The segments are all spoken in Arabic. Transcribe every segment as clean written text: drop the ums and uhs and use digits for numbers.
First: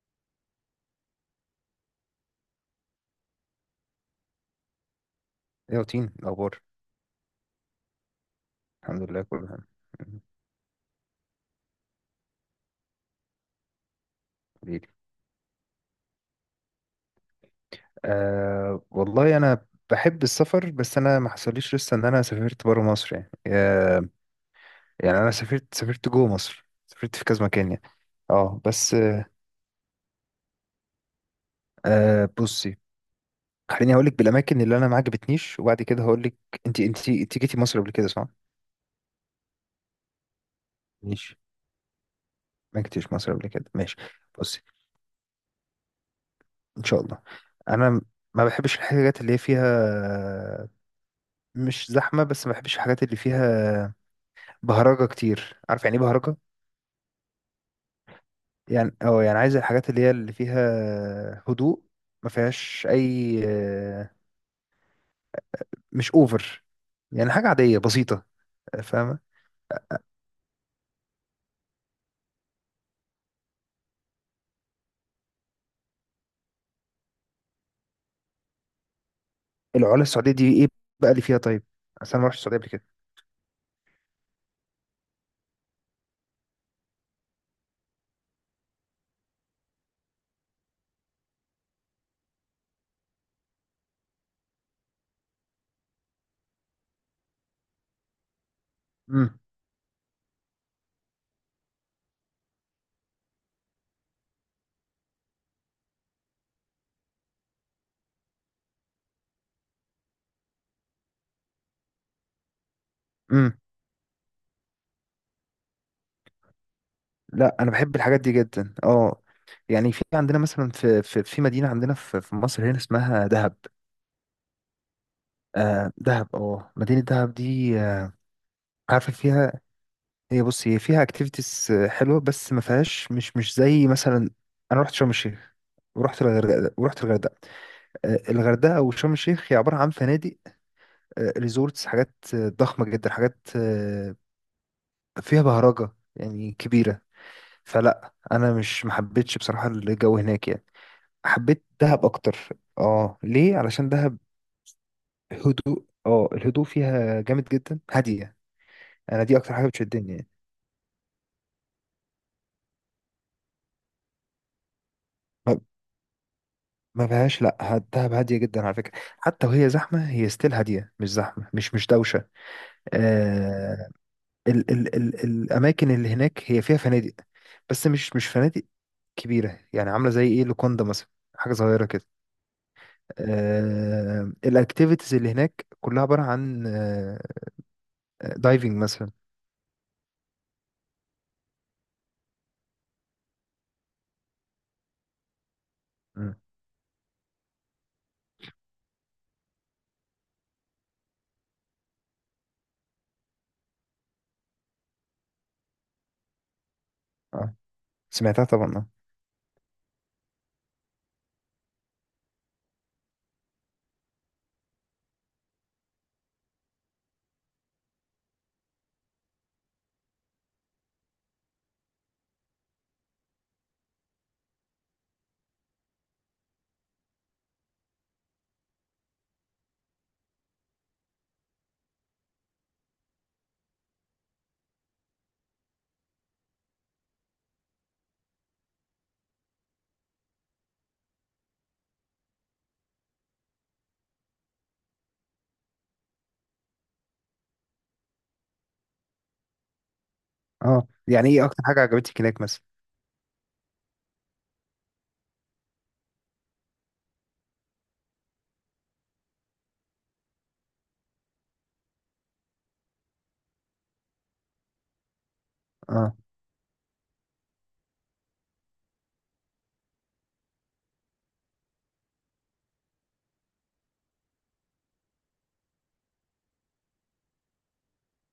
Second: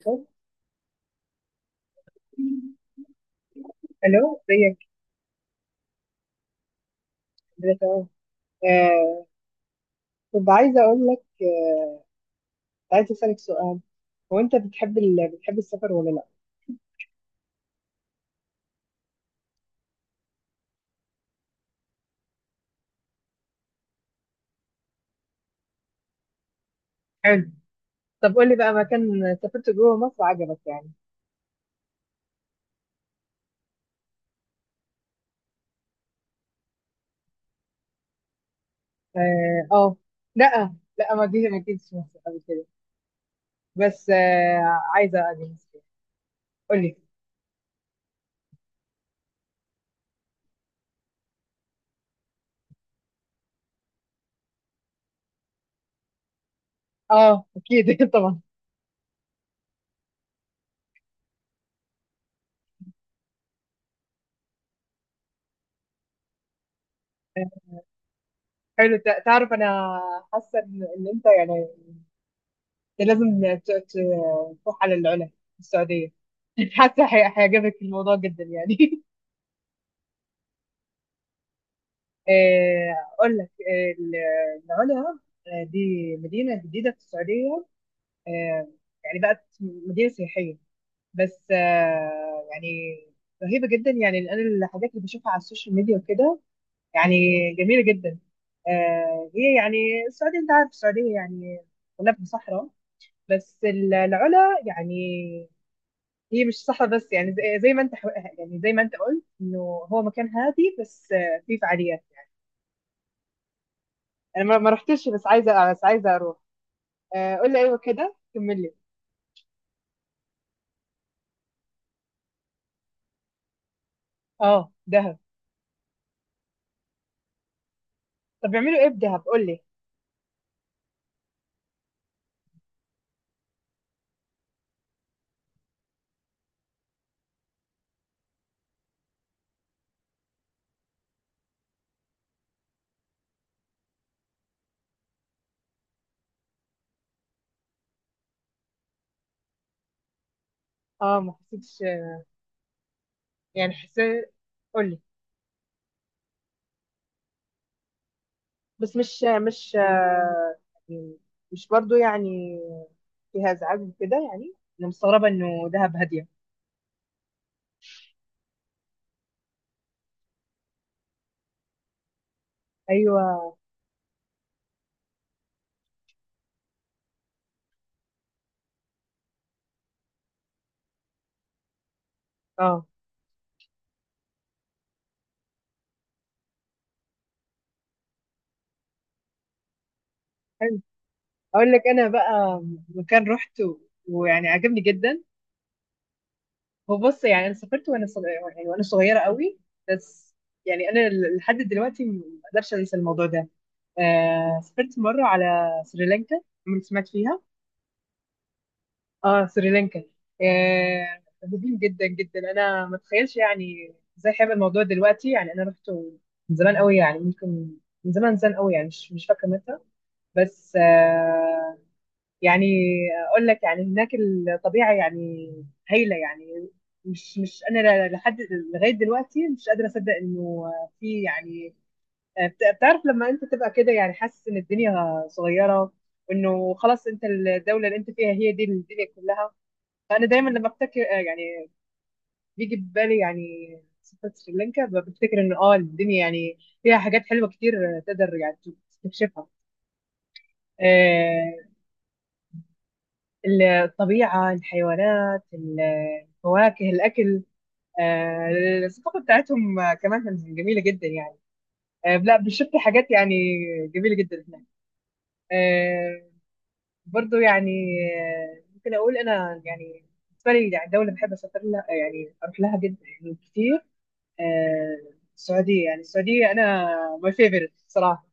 الو، ازيك؟ إيه يا روتين الأخبار؟ الحمد لله تمام. الحمد لله آه كله تمام. مم. كنت عايزه اقول لك، كنت عايزه اسالك سؤال. هو انت حبيبي، بتحب بتحب السفر ولا لا؟ أه والله أنا بحب السفر، بس أنا ما حصليش لسه إن أنا سافرت برا مصر يعني أه. يعني أنا سافرت جوه مصر، سافرت في كذا حلو. مكان يعني. طب قول لي اه بقى بس مكان سافرت جوه مصر عجبك يعني. أه، بصي، خليني هقولك بالأماكن اللي أنا ما عجبتنيش وبعد كده هقولك. أنت جيتي مصر قبل كده صح؟ اه آه. لا ماشي، ما جيتش مصر قبل كده، ما جيتيش مصر قبل كده، ماشي. بس بصي، آه عايزه اجي مصر. قول إن لي. شاء الله. أنا ما بحبش الحاجات اللي هي فيها مش زحمة، بس ما بحبش الحاجات اللي فيها بهرجة كتير. عارف يعني ايه بهرجة؟ اه اكيد طبعا. يعني اه، يعني عايز الحاجات اللي هي اللي فيها هدوء، ما فيهاش اي مش اوفر، يعني حاجة عادية بسيطة. حلو. فاهمة؟ تعرف انا حاسه إن انت يعني، إنت لازم تروح على العلا السعوديه. حاسه هيعجبك الموضوع جدا يعني. العلا السعودية دي ايه بقى اللي فيها طيب؟ عشان ما رحتش السعودية قبل كده. أقول لك، العلا، دي مدينة جديدة في السعودية. آه، يعني بقت مدينة سياحية، بس يعني رهيبة جدا. يعني أنا الحاجات اللي بشوفها على السوشيال ميديا وكده، يعني جميلة جدا. امم. هي يعني السعودية، أنت عارف السعودية يعني كلها في صحراء، بس العلا يعني هي مش صحراء بس. يعني زي زي ما أنت يعني زي ما أنت قلت إنه هو مكان هادي، بس فيه فعاليات. امم، انا ما رحتش، بس عايزه بس عايزه اروح. قول لا لي، انا ايوه بحب كده الحاجات دي كمل لي. جدا اه. يعني في عندنا مثلا في مدينة عندنا في مصر هنا اسمها دهب. اه دهب. آه دهب، اه مدينة دهب دي طب بيعملوا ايه في عارفة دهب، قول فيها. لي؟ هي بص، هي فيها اكتيفيتيز حلوه، بس ما فيهاش، مش مش زي مثلا. انا رحت شرم الشيخ ورحت الغردقه. آه، الغردقه وشرم الشيخ هي عباره عن فنادق، ريزورتس، حاجات آه، ضخمه جدا، حاجات آه، فيها بهرجه يعني كبيره. فلا انا مش، ما حبيتش بصراحه الجو هناك يعني. اه ما حبيت حسيتش. دهب اكتر. اه ليه؟ يعني علشان دهب حسيت. قول لي. هدوء، اه الهدوء فيها جامد جدا، هاديه. بس انا دي اكتر حاجه مش بتشدني. يعني مش برضو يعني فيها ازعاج وكده. يعني انا مستغربه يعني انه دهب هاديه. ما فيهاش، لا ه- دهب هاديه جدا على فكره. حتى وهي زحمه هي ستيل هاديه، مش زحمه، مش دوشه. ايوه. آه، ال ال ال الاماكن اللي هناك هي فيها فنادق، بس مش فنادق كبيره، يعني عامله زي ايه، لوكوندا مثلا، حاجه صغيره كده. اه. آه الاكتيفيتيز اللي هناك كلها عباره عن آه، دايفنج مثلا. حلو. اقول لك انا بقى مكان رحته ويعني عجبني جدا. مم. هو بص، يعني انا سافرت وانا صغيره، يعني وانا صغيره قوي، بس يعني انا لحد دلوقتي ما اقدرش انسى الموضوع ده. آه سافرت مره على سريلانكا. عمرك سمعت فيها؟ اه، سمعتها طبعا اه. اه سريلانكا. آه رهيبين جدا جدا. انا ما اتخيلش يعني ازاي حابب الموضوع دلوقتي. يعني انا رحت من زمان قوي، يعني ممكن من زمان زمان قوي، يعني مش فاكره متى، بس آه يعني اقول لك، يعني هناك الطبيعه يعني هايله يعني. مش مش انا لحد لغايه دلوقتي مش قادره اصدق انه في يعني، بتعرف لما انت تبقى كده يعني حاسس ان الدنيا صغيره، وانه خلاص انت الدوله اللي انت فيها هي دي الدنيا كلها. فانا دايما لما افتكر يعني بيجي ببالي يعني سفرة سريلانكا، بفتكر ان اه الدنيا يعني فيها حاجات حلوه كتير تقدر يعني تستكشفها. اه يعني ايه اكتر حاجه عجبتك هناك مثلا؟ الطبيعة، الحيوانات، الفواكه، الأكل، آه، الثقافة بتاعتهم كمان كانت جميلة جدا يعني. لا بشفت حاجات يعني جميلة جدا هناك. اه، آه، برضو يعني ممكن أقول أنا يعني بالنسبة لي يعني دولة بحب أسافر لها، يعني أروح لها جدا يعني كتير، آه، السعودية. يعني السعودية أنا my favorite صراحة.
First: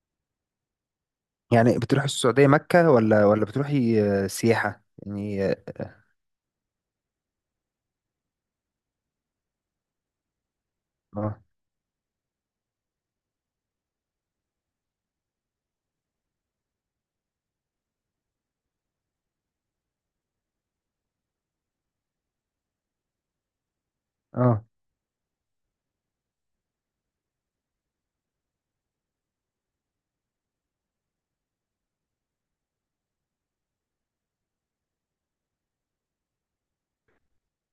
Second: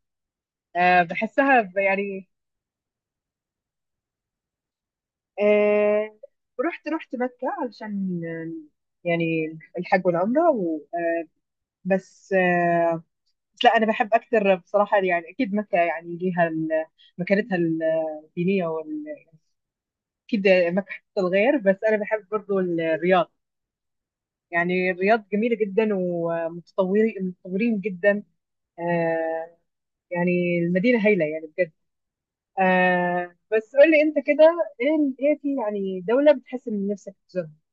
بحسها يعني بتروحي يعني. السعوديه مكه، ولا بتروحي آه، سياحه يعني؟ آه رحت رحت مكة علشان يعني الحج والعمرة و... آه اه بس آه، بس لا أنا بحب أكثر بصراحة. يعني أكيد مكة يعني ليها مكانتها الدينية أكيد مكة حتة الغير، بس أنا بحب برضو الرياض. اه. يعني الرياض جميلة جدا، ومتطورين متطورين جدا. آه يعني المدينة هايلة يعني بجد. آه بس قول لي أنت كده، إيه في يعني دولة بتحس إن نفسك تزورها؟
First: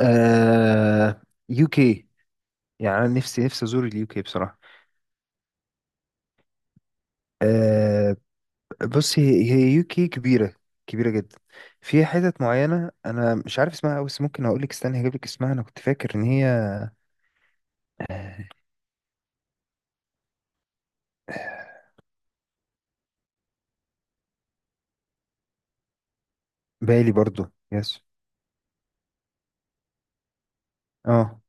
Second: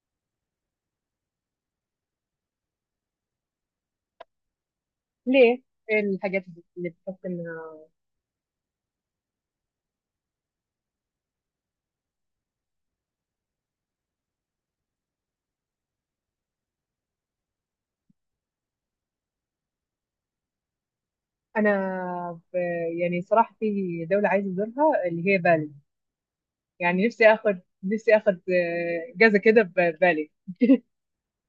آه يو كي. يعني انا نفسي ازور اليو كي بصراحه. ليه؟ ايه الحاجات اللي بتحس انها؟ آه بص، هي يو كي كبيره، كبيره جدا. في حتت معينه انا مش عارف اسمها أوي، بس ممكن اقول لك، استنى هجيب لك اسمها، انا كنت فاكر ان هي آه، انا ب... يعني صراحه في دوله عايزه ازورها اللي هي بالي، يعني بالي برضو، يس، نفسي اخد جزء كده ببالي. اه.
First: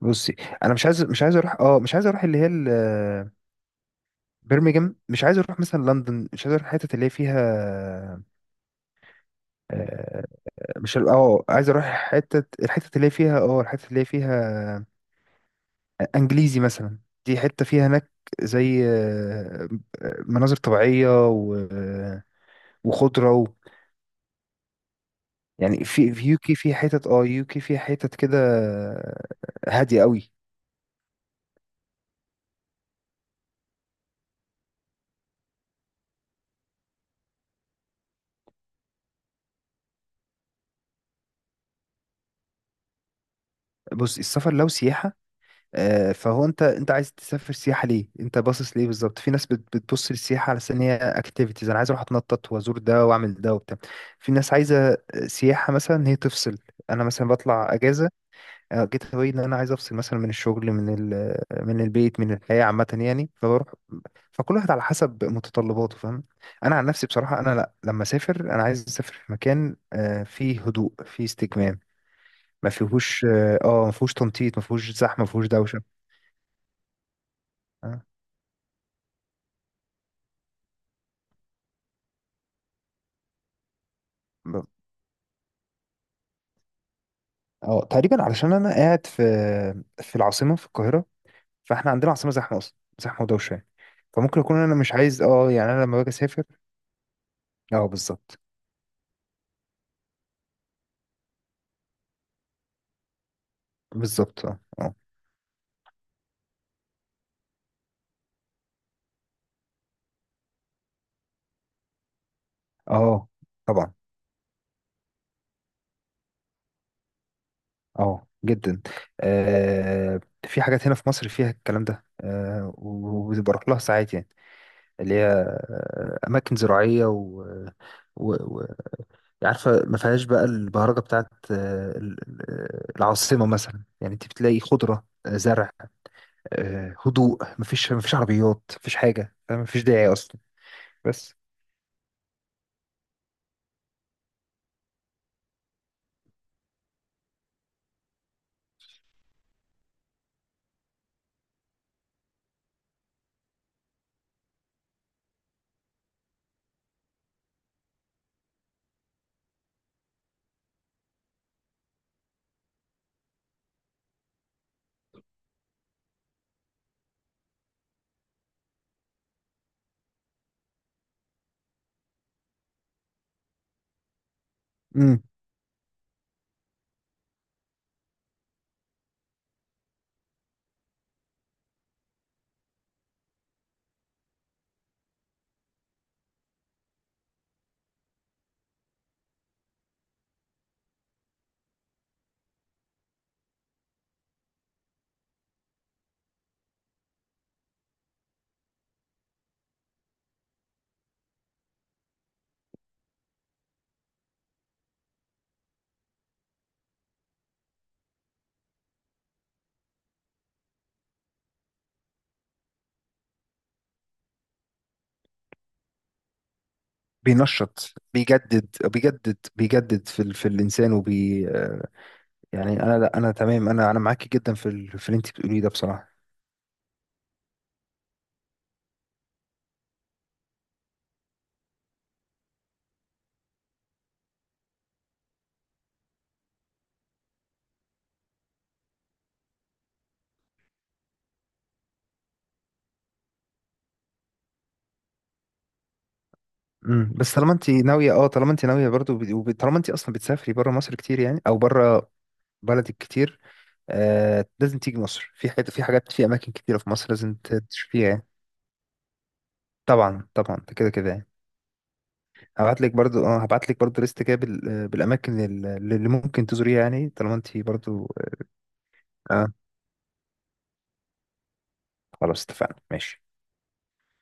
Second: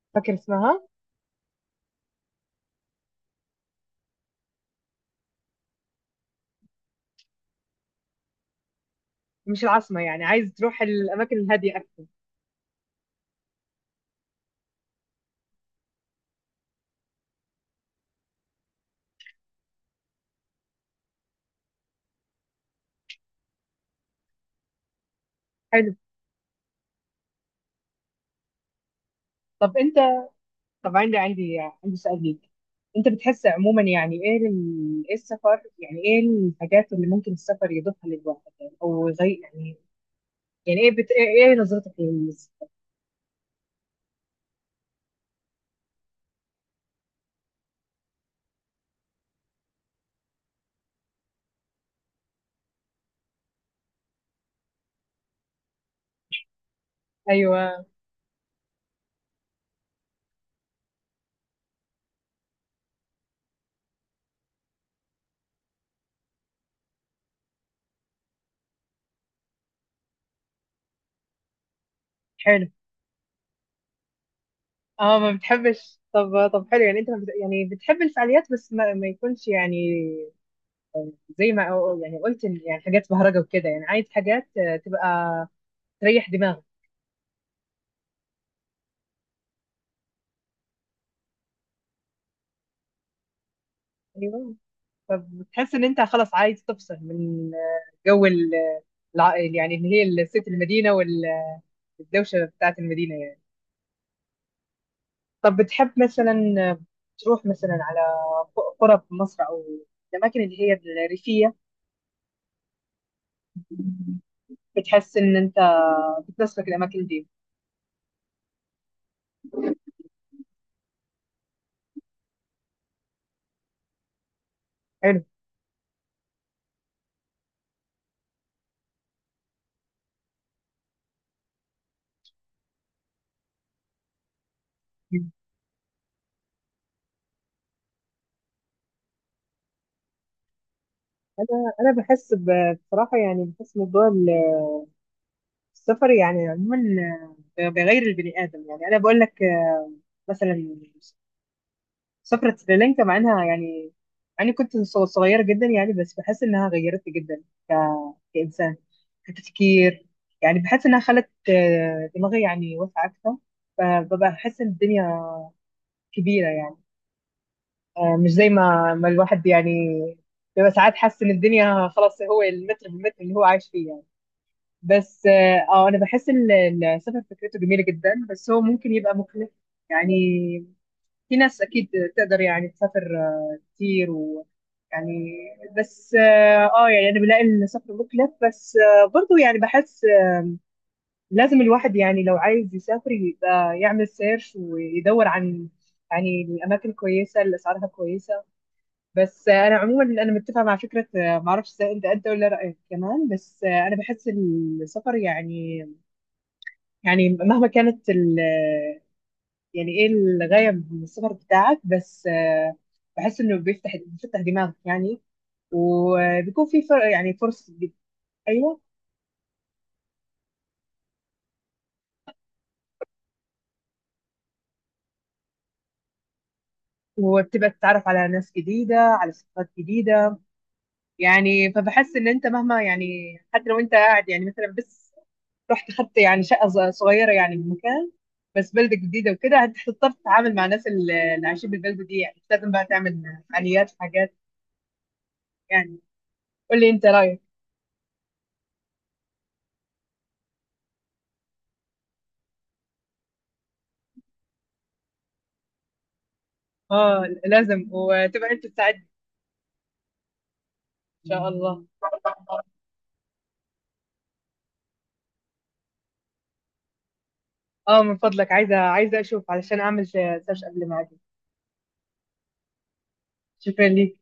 بصي، فاكر انا اسمها؟ مش عايز اروح، اه مش عايز اروح اللي هي برمنجهام، مش عايز اروح مثلا لندن، مش عايز اروح الحتت اللي هي فيها مش العاصمه، يعني آه، عايز تروح مش ال- الاماكن اه عايز الهاديه اروح اكتر. حتت، الحتت اللي هي فيها، اه الحتت اللي هي فيها انجليزي مثلا. دي حته فيها هناك زي آه، آه، مناظر طبيعيه آه، وخضره و... يعني حلو. في يوكي في حتت، اه يوكي في حتت كده آه، طب انت، هاديه قوي. طب عندي سؤال ليك. انت بتحس عموما يعني ايه ايه السفر يعني، ايه الحاجات اللي ممكن السفر يضيفها للواحد يعني او يغير يعني، يعني ايه ايه إيه نظرتك بص، السفر لو سياحه آه، فهو انت، انت عايز تسافر سياحه ليه، انت باصص ليه بالظبط؟ في ناس بتبص للسياحه على أساس ان هي اكتيفيتيز، انا عايز اروح اتنطط وازور ده واعمل ده وبتاع. في ناس عايزه آه، سياحه مثلا ان هي تفصل. انا مثلا بطلع ايوه. اجازه آه، جيت هواي ان انا عايز افصل مثلا من الشغل، من من البيت، من الحياه عامه يعني، فبروح. فكل واحد على حسب متطلباته، فاهم. انا عن نفسي بصراحه انا، لا لما اسافر انا عايز اسافر في مكان آه، فيه هدوء، فيه استجمام، حلو. ما فيهوش اه آه، ما فيهوش تنطيط، ما فيهوش زحمه، اه ما ما فيهوش دوشه. بتحبش. طب طب حلو، يعني انت ما يعني بتحب اه الفعاليات، بس ما يكونش يعني زي ما يعني قلت إن يعني حاجات بهرجه وكده. يعني عايز حاجات ب- تبقى تريح دماغك. آه، تقريبا علشان انا قاعد في، في العاصمه في القاهره، فاحنا عندنا عاصمه زحمه اصلا، زحمه ودوشه يعني، فممكن ايوه، اكون انا مش عايز اه، يعني فبتحس ان انا لما انت باجي خلاص اسافر. عايز تفصل من اه جو بالظبط. يعني اللي هي ست المدينه والدوشه بتاعت المدينه يعني. بالظبط اه اه. طب بتحب مثلا آه، تروح مثلا على قرى في مصر، او الاماكن اللي هي الريفيه؟ آه، طبعا. بتحس ان انت بتناسبك الاماكن دي؟ اه جدا. آه، في حاجات هنا في مصر فيها الكلام ده آه وبروح لها ساعات يعني، اللي حلو. هي آه، أماكن زراعية و, و... و... يعني عارفة، ما فيهاش بقى البهرجة بتاعت آه، العاصمة مثلا. يعني انت بتلاقي خضرة آه، زرع آه، هدوء، ما فيش، ما فيش عربيات، ما فيش حاجة، ما فيش داعي أصلا. بس. انا انا بحس بصراحه، يعني بحس موضوع السفر يعني عموما بغير البني ادم. يعني انا بقول لك مثلا سفرة سريلانكا مع انها يعني، يعني كنت صغيره جدا يعني، بس بحس انها غيرتني جدا ك... كانسان، كتفكير. يعني بحس انها خلت دماغي يعني واسعه اكثر. فببقى بحس ان الدنيا كبيره يعني، مش زي ما الواحد يعني بيبقى ساعات حاسس ان الدنيا خلاص هو المتر بالمتر اللي هو عايش فيه يعني. مم. بس اه انا بحس ان السفر فكرته جميله جدا، بس هو ممكن يبقى مكلف يعني. في ناس اكيد تقدر يعني تسافر كتير و يعني، بس اه يعني انا بلاقي ان السفر مكلف، بس برضو يعني بحس لازم الواحد يعني لو عايز يسافر يبقى يعمل سيرش ويدور عن يعني الاماكن كويسه اللي اسعارها كويسه. بس انا عموما انا متفقه مع فكره معرفش إذا انت ولا رايك كمان، بس انا بحس السفر يعني، يعني مهما كانت ال يعني ايه الغاية من السفر بتاعك، بس بحس انه بيفتح دماغك يعني. وبيكون في يعني بينشط، بيجدد ايوه. بيجدد بيجدد في ال... في الإنسان، وبي آه، يعني انا، لا انا تمام، انا معاكي جدا في في اللي انت بتقوليه ده بصراحه. وبتبقى تتعرف على ناس جديدة، على ثقافات جديدة. يعني فبحس ان انت مهما يعني حتى لو انت قاعد يعني مثلا بس رحت خدت يعني شقة صغيرة يعني بمكان، بس بلدة جديدة وكده هتضطر تتعامل مع الناس اللي عايشين بالبلدة دي يعني، مش لازم بقى تعمل فعاليات وحاجات يعني. قول لي انت امم، بس رأيك. طالما انت ناويه، اه طالما انت ناويه برضو، طالما انت اصلا بتسافري بره مصر كتير يعني، او بره بلدك كتير آه، لازم تيجي مصر، في حاجات في اماكن كتيره في مصر اه لازم لازم، تشوفيها يعني. وتبقى انت تساعدني. طبعا طبعا ده، كده كده ان يعني. شاء الله. هبعت لك برضو، اه هبعت لك برضو ليست كده آه، بالاماكن اللي ممكن تزوريها يعني، طالما انت اه برضو. من فضلك، عايزه اشوف اه، علشان اعمل سيرش قبل ما اجي. خلاص اتفقنا، ماشي. شكرا ليك.